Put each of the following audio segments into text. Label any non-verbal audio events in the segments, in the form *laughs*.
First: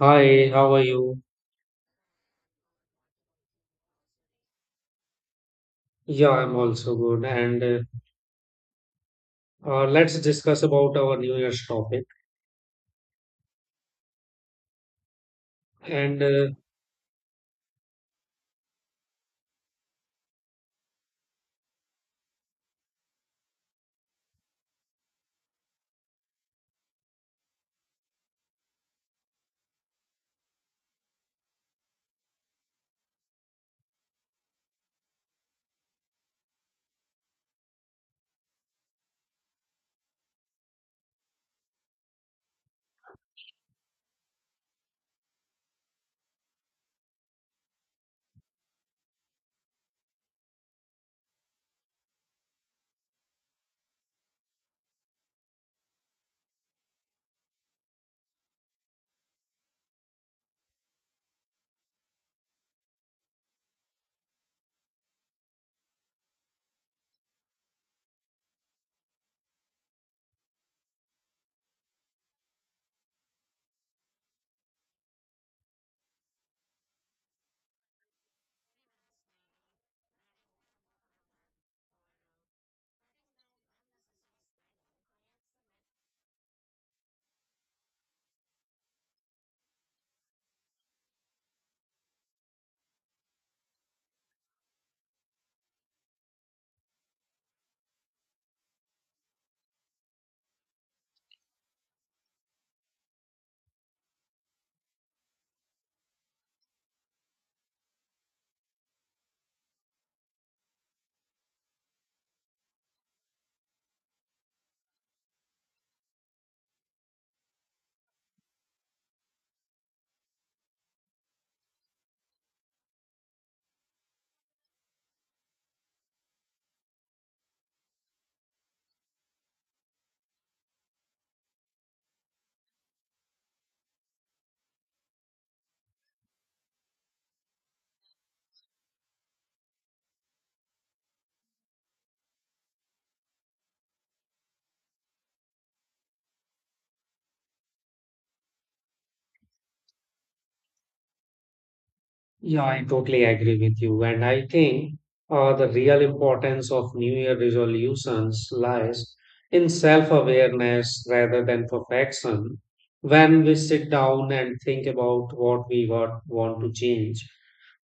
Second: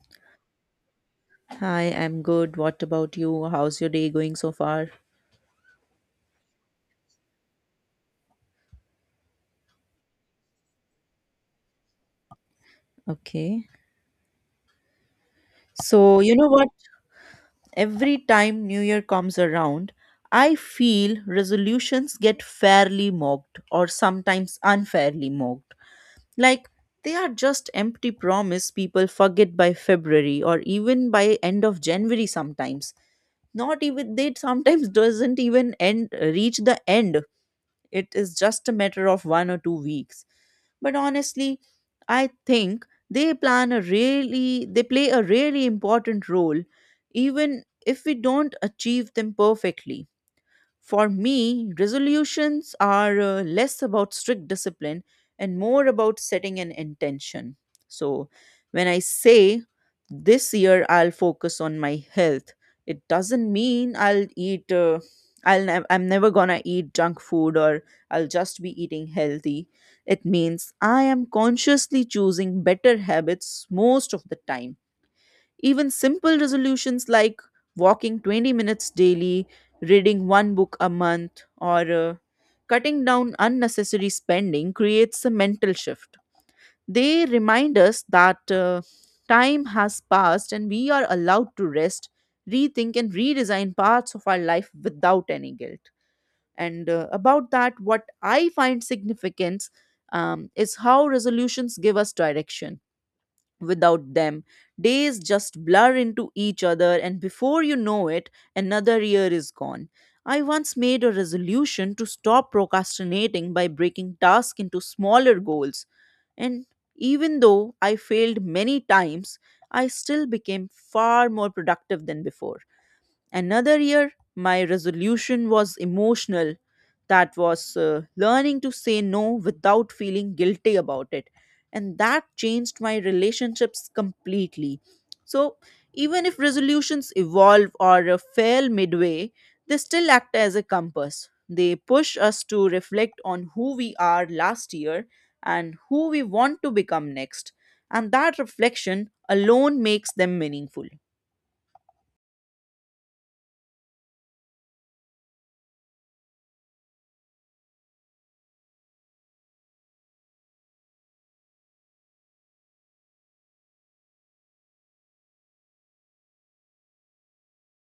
Hi, how are you? Hi, I'm good. What about you? How's your day going so far? Yeah, I'm also good. And Let's discuss about our New Year's topic. Okay. So, And you know what? Every time New Year comes around, I feel resolutions get fairly mocked or sometimes unfairly mocked. Like they are just empty promise people forget by February or even by end of January sometimes. Not even they sometimes *laughs* doesn't even end reach the end. It is just a matter of 1 or 2 weeks, but honestly, I think they plan a really they play a really important role even if we don't achieve them perfectly. For me, resolutions are less about strict discipline and more about setting an intention. So, when I say this year I'll focus on my health, it doesn't mean I'll eat, I'm never gonna eat junk food or I'll just be eating healthy. It means I am consciously choosing better habits most of the time. Even simple resolutions like walking 20 minutes daily, reading one book a month, or cutting down unnecessary spending creates a mental shift. They remind us that time has passed and we are allowed to rest, rethink, and redesign parts of our life without any guilt. And about that, what I find significant is how resolutions give us direction. Without them, days just blur into each other, and before you know it, another year is gone. I once made a resolution to stop procrastinating by breaking tasks into smaller goals, and even though I failed many times, I still became far more productive than before. Another year, my resolution was emotional. That was learning to say no without feeling guilty about it. And that changed my relationships completely. So, even if resolutions evolve or fail midway, they still act as a compass. They push us to reflect on who we are last year and who we want to become next. And that reflection alone makes them meaningful. Yeah, I totally agree with you. And I think the real importance of New Year resolutions lies in self-awareness rather than perfection. When we sit down and think about want to change,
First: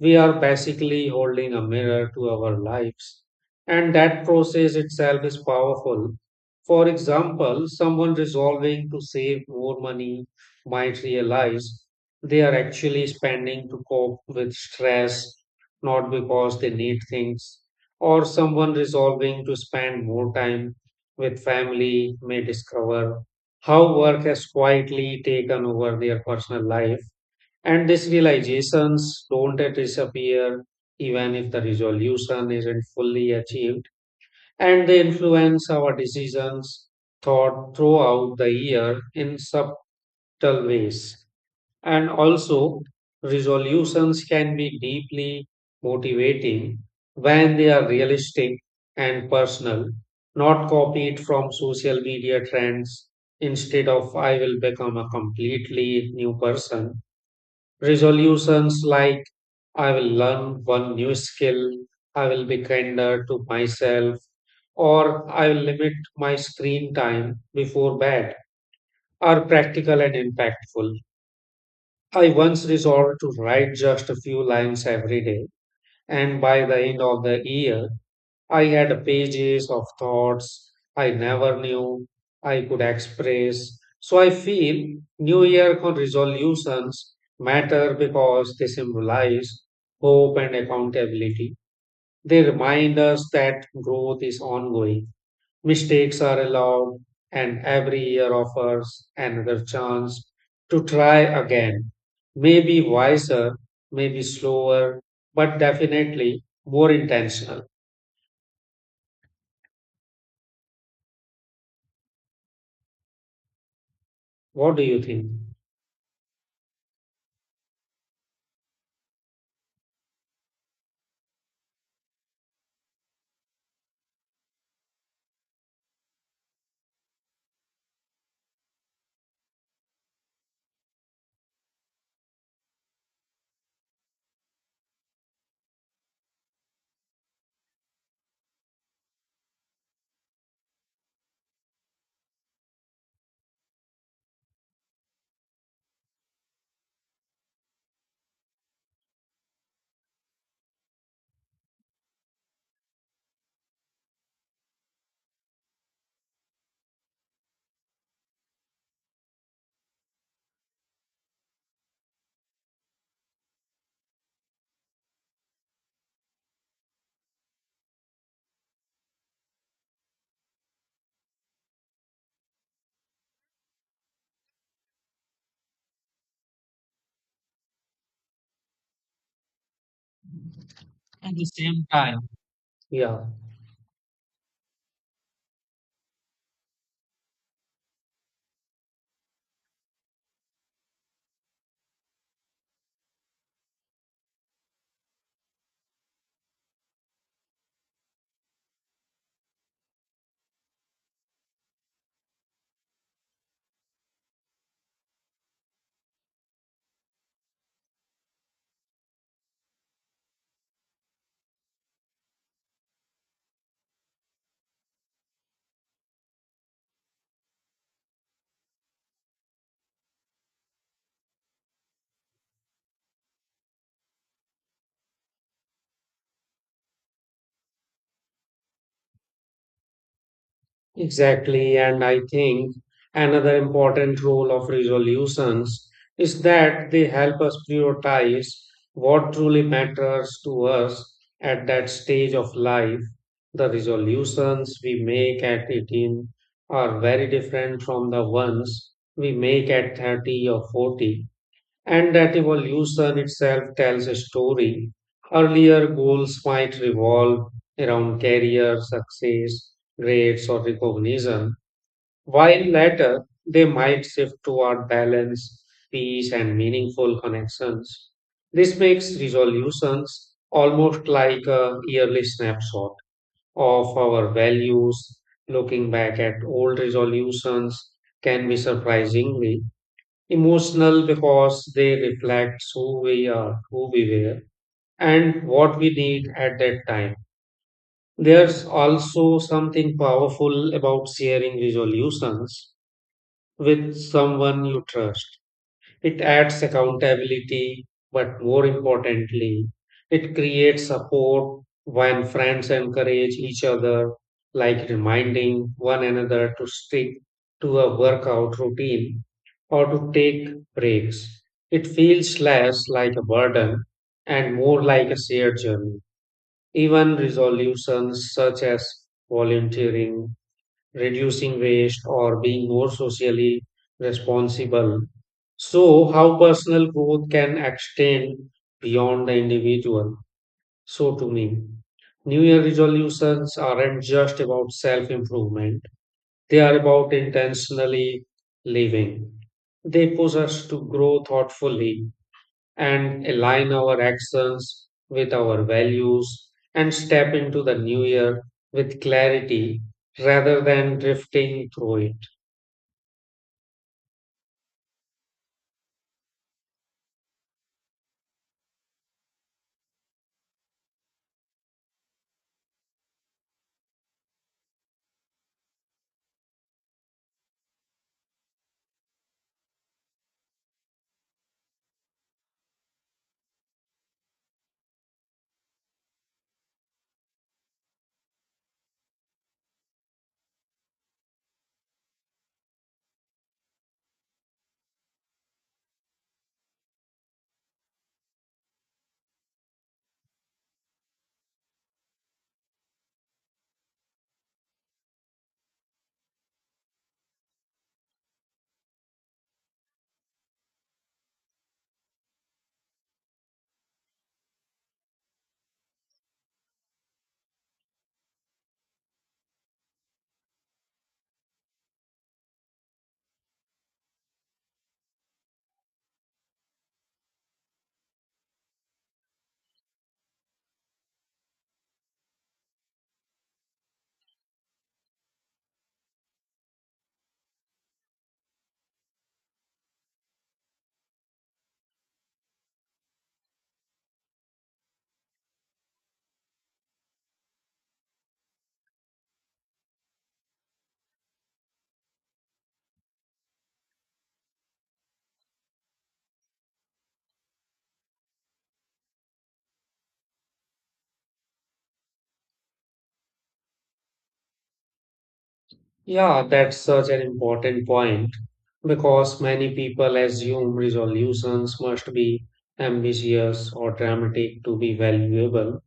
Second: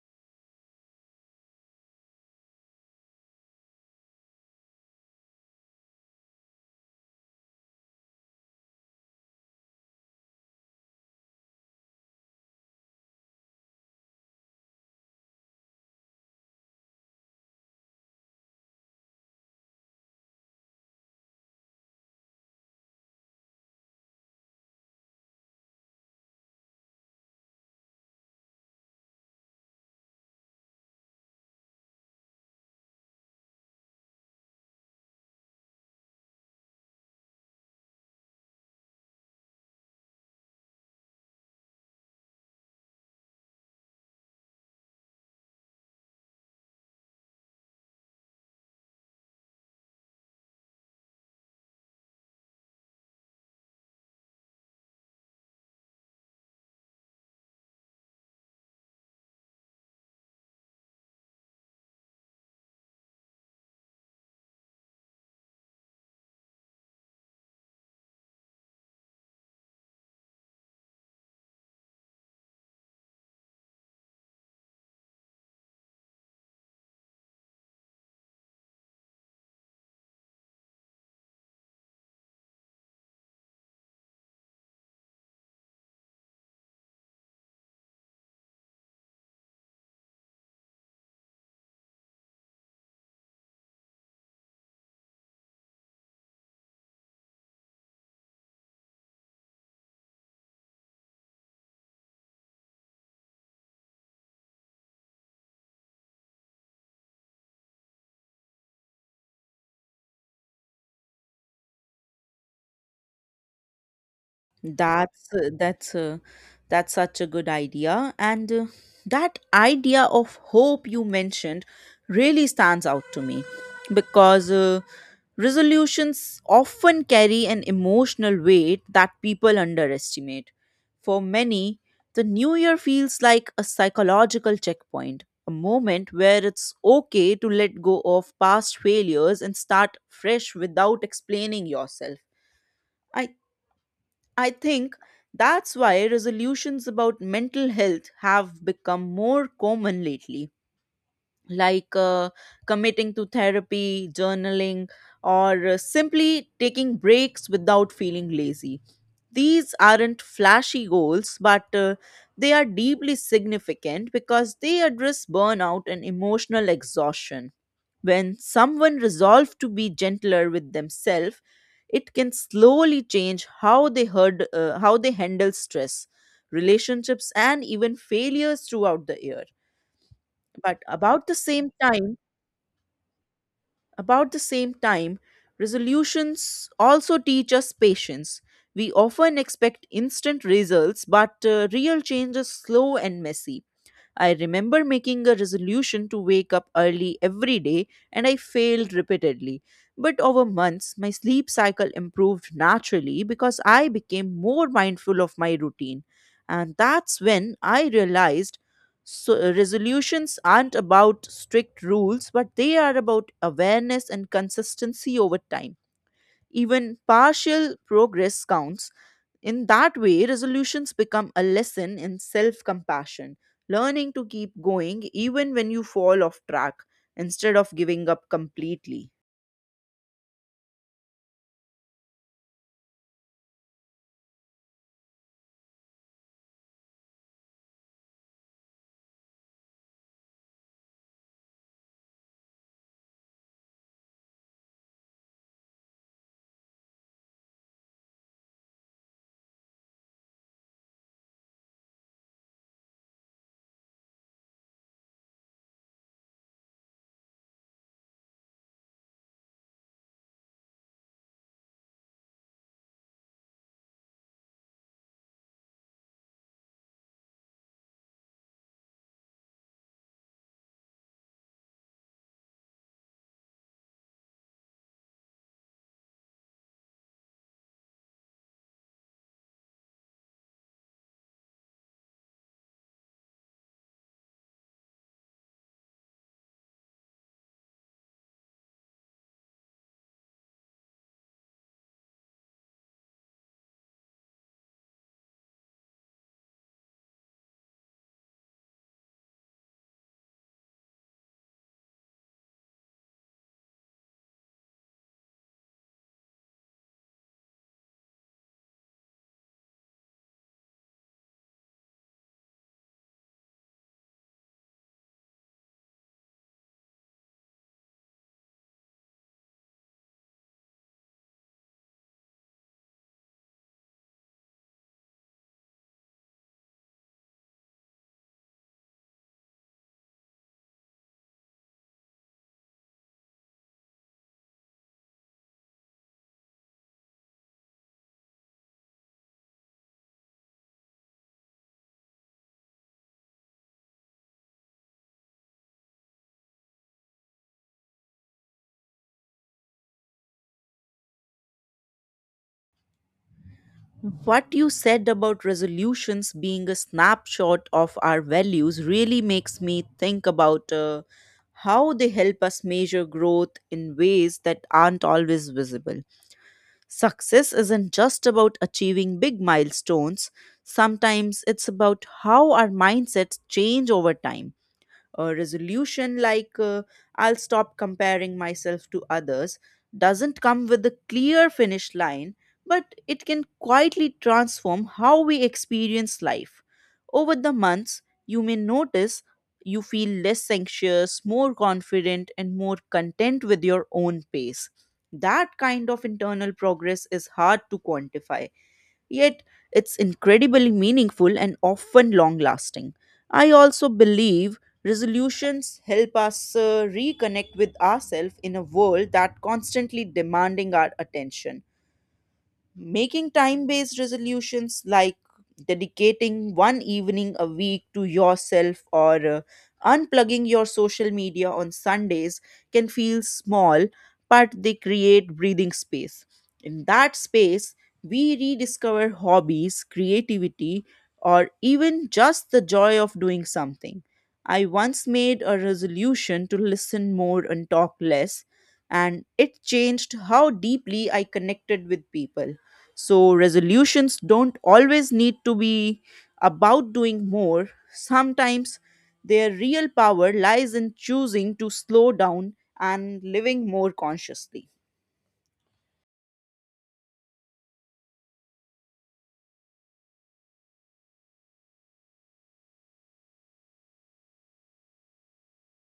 we are basically holding a mirror to our lives. And that process itself is powerful. For example, someone resolving to save more money might realize they are actually spending to cope with stress, not because they need things. Or someone resolving to spend more time with family may discover how work has quietly taken over their personal life, and these realizations don't disappear even if the resolution isn't fully achieved, and they influence our decisions thought throughout the year in subtle ways. And also, resolutions can be deeply motivating when they are realistic and personal, not copied from social media trends. Instead of "I will become a completely new person," resolutions like "I will learn one new skill," "I will be kinder to myself," or "I will limit my screen time before bed" are practical and impactful. I once resolved to write just a few lines every day, and by the end of the year, I had pages of thoughts I never knew I could express. So I feel resolutions matter because they symbolize hope and accountability. They remind us that growth is ongoing, mistakes are allowed, and every year offers another chance to try again. Maybe wiser, maybe slower, but definitely more intentional. What do you think? That's uh, that's uh, that's such a good idea, and that idea of hope you mentioned really stands out to me because resolutions often carry an emotional weight that people underestimate. For many, the new year feels like a psychological checkpoint, a moment where it's okay to let go of past failures and start fresh without explaining yourself. I I think that's why resolutions about mental health have become more common lately, like committing to therapy, journaling, or simply taking breaks without feeling lazy. These aren't flashy goals, but they are deeply significant because they address burnout and emotional exhaustion. When someone resolves to be gentler with themselves, it can slowly change how they handle stress, relationships, and even failures throughout the year. But about At the the same same time, time. Yeah, about the same time, resolutions also teach us patience. We often expect instant results, but real change is slow and messy. I remember making a resolution to wake up early every day, and I failed repeatedly. But over months, my sleep cycle improved naturally because I became more mindful of my routine. And that's when I realized, so, resolutions aren't about strict rules, but they are about awareness and consistency over time. Even partial progress counts. In that way, resolutions become a lesson in self compassion, learning to keep going even when you fall off track instead of giving up completely. exactly. And I think another important role of resolutions is that they help us prioritize what truly matters to us at that stage of life. The resolutions we make at 18 are very different from the ones we make at 30 or 40. And that evolution itself tells a story. Earlier goals might revolve around career, success, grades, or recognition, while later they might shift toward balance, peace, and meaningful connections. This makes resolutions almost like a yearly snapshot of our values. Looking back at old resolutions can be surprisingly emotional because they reflect who we are, who we were, and what we need at that time. There's also something powerful about sharing resolutions with someone you trust. It adds accountability, but more importantly, it creates support when friends encourage each other, like reminding one another to stick to a workout routine or to take breaks. It feels less like a burden and more like a shared journey. Even resolutions such as volunteering, reducing waste, or being more socially responsible. So, how personal growth can extend beyond the individual? So, to me, New Year resolutions aren't just about self improvement, they are about intentionally living. They push us to grow thoughtfully and align our actions with our values and step into the new year with clarity rather than drifting through it. What you said about resolutions being a snapshot of our values really makes me think about how they help us measure growth in ways that aren't always visible. Success isn't just about achieving big milestones, sometimes it's about how our mindsets change over time. A resolution like I'll stop comparing myself to others doesn't come with a clear finish line, but it can quietly transform how we experience life. Over the months, you may notice you feel less anxious, more confident, and more content with your own pace. That kind of internal progress is hard to quantify. Yet, it's incredibly meaningful and often long lasting. I also believe resolutions help us reconnect with ourselves in a world that constantly demanding our attention. Making time based resolutions like dedicating one evening a week to yourself or unplugging your social media on Sundays can feel small, but they create breathing space. In that space, we rediscover hobbies, creativity, or even just the joy of doing something. I once made a resolution to listen more and talk less, and it changed how deeply I connected with people. So, resolutions don't always need to be about doing more. Sometimes their real power lies in choosing to slow down and living more consciously. Yeah, that's such an important point because many people assume resolutions must be ambitious or dramatic to be valuable.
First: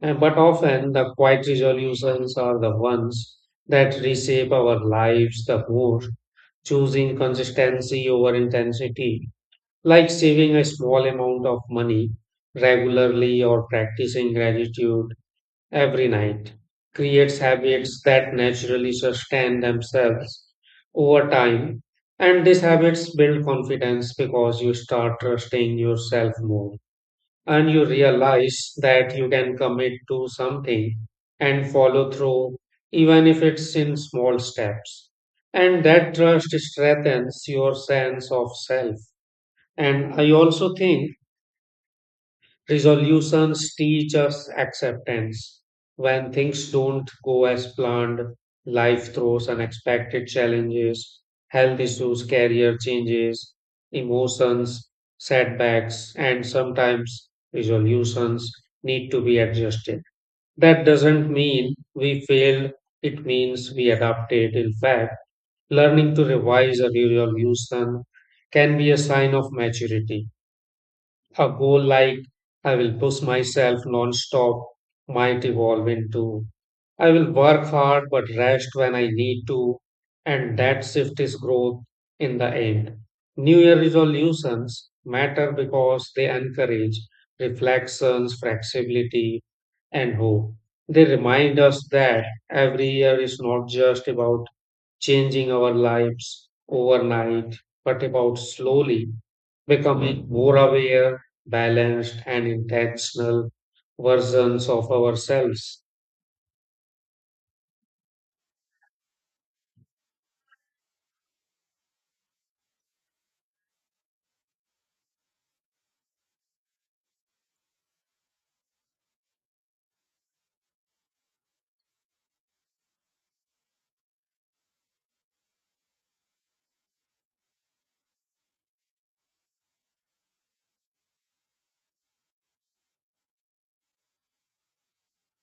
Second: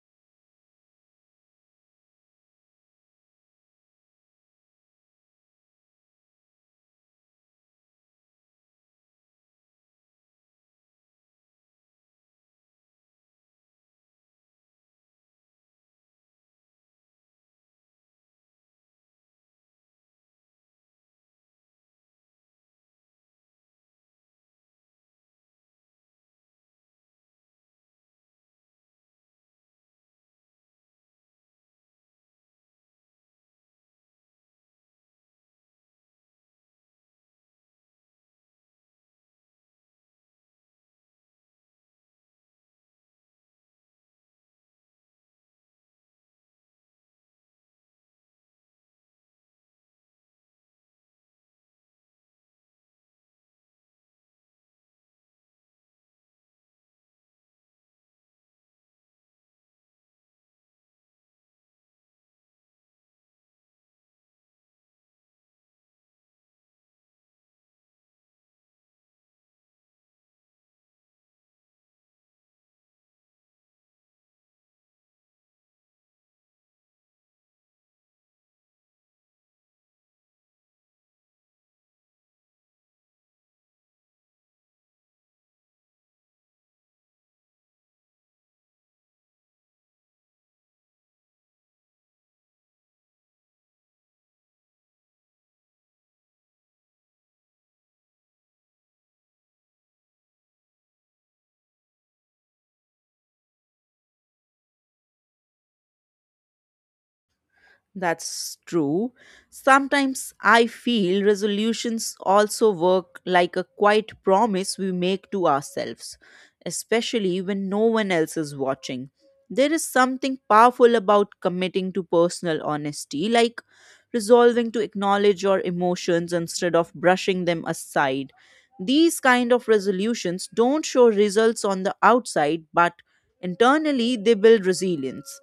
And- But often the quiet resolutions are the ones that reshape our lives the most, choosing consistency over intensity like saving a small amount of money regularly or practicing gratitude every night creates habits that naturally sustain themselves over time, and these habits build confidence because you start trusting yourself more and you realize that you can commit to something and follow through even if it's in small steps, and that trust strengthens your sense of self. And I also think resolutions teach us acceptance. When things don't go as planned, life throws unexpected challenges, health issues, career changes, emotions, setbacks, and sometimes resolutions need to be adjusted. That doesn't mean we failed, it means we adapted. In fact, learning to revise a resolution can be a sign of maturity. A goal like "I will push myself non-stop" might evolve into "I will work hard but rest when I need to," and that shift is growth. In the end, New Year resolutions matter because they encourage reflections, flexibility, and hope. They remind us that every year is not just about changing our lives overnight, but about slowly becoming more aware, balanced, and intentional versions of ourselves. That's true. Sometimes I feel resolutions also work like a quiet promise we make to ourselves, especially when no one else is watching. There is something powerful about committing to personal honesty, like resolving to acknowledge your emotions instead of brushing them aside. These kind of resolutions don't show results on the outside, but internally they build resilience.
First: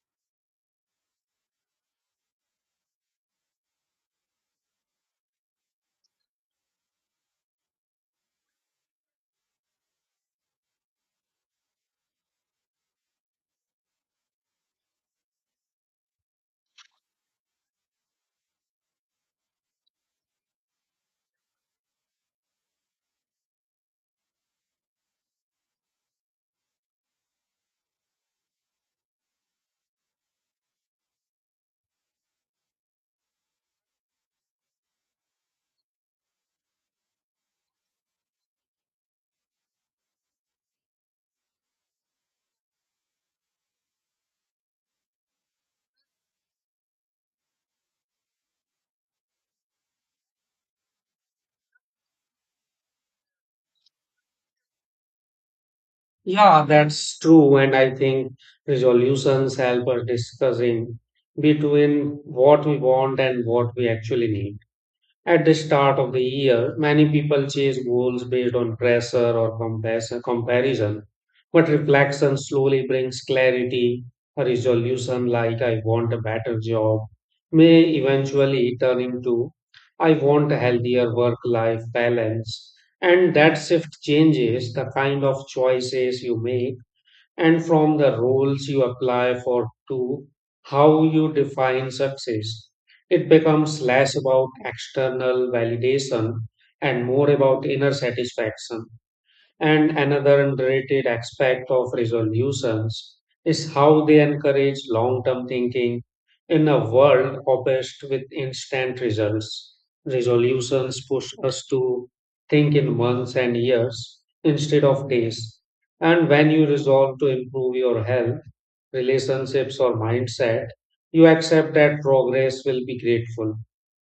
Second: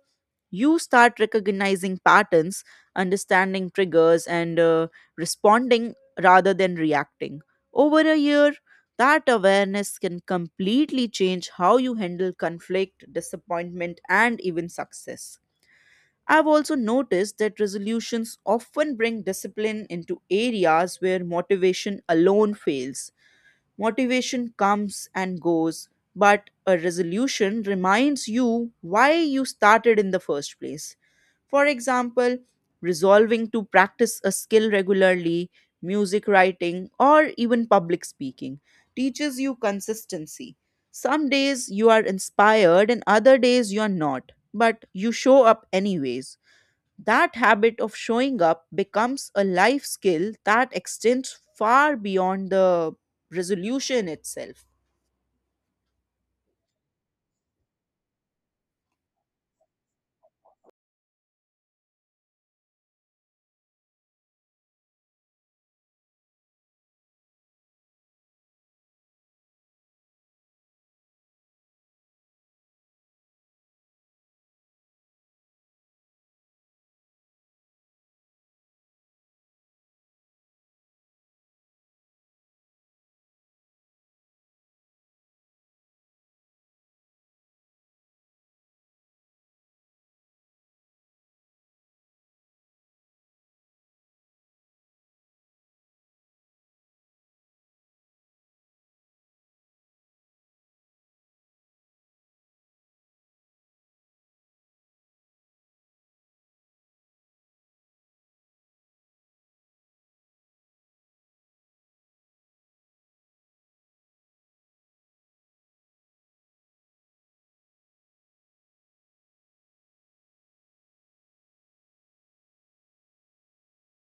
You start recognizing patterns, understanding triggers, and responding rather than reacting. Over a year, that awareness can completely change how you handle conflict, disappointment, and even success. I've also noticed that resolutions often bring discipline into areas where motivation alone fails. Motivation comes and goes, but a resolution reminds you why you started in the first place. For example, resolving to practice a skill regularly, music writing, or even public speaking teaches you consistency. Some days you are inspired and other days you are not, but you show up anyways. That habit of showing up becomes a life skill that extends far beyond the resolution itself. Yeah, that's true. And I think resolutions help us discussing between what we want and what we actually need. At the start of the year, many people chase goals based on pressure or comparison, but reflection slowly brings clarity. A resolution like "I want a better job" may eventually turn into "I want a healthier work life balance." And that shift changes the kind of choices you make and from the rules you apply for to how you define success. It becomes less about external validation and more about inner satisfaction. And another underrated aspect of resolutions is how they encourage long term thinking. In a world obsessed with instant results, resolutions push us to think in months and years instead of days. And when you resolve to improve your health, relationships, or mindset, you accept that progress will be grateful,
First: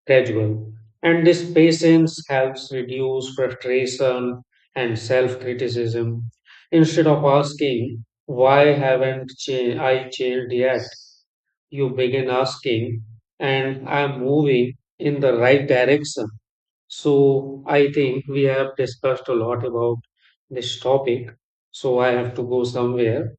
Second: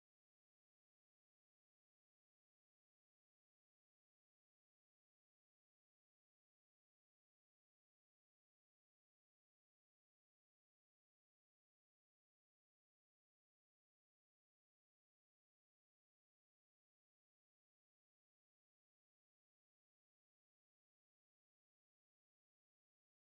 gradual. And this patience helps reduce frustration and self criticism. Instead of asking, "Why haven't cha- I changed yet?" you begin asking, and I'm moving in the right direction. So, I think we have discussed a lot about this topic. So, I have to go somewhere.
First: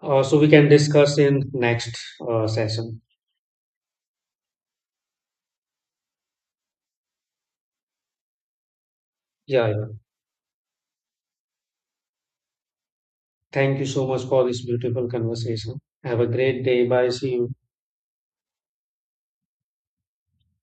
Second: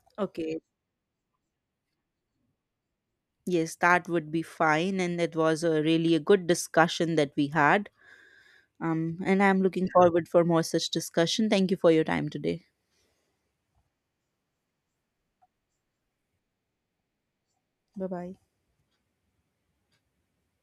So, we Okay. can discuss in next session. Yes, that would be fine. And it was a really a good discussion that we had. And I'm Yeah, yeah. looking forward for more such discussion. Thank you for your time today. Thank you so much for this beautiful conversation. Have a great day. Bye. See you. Bye bye.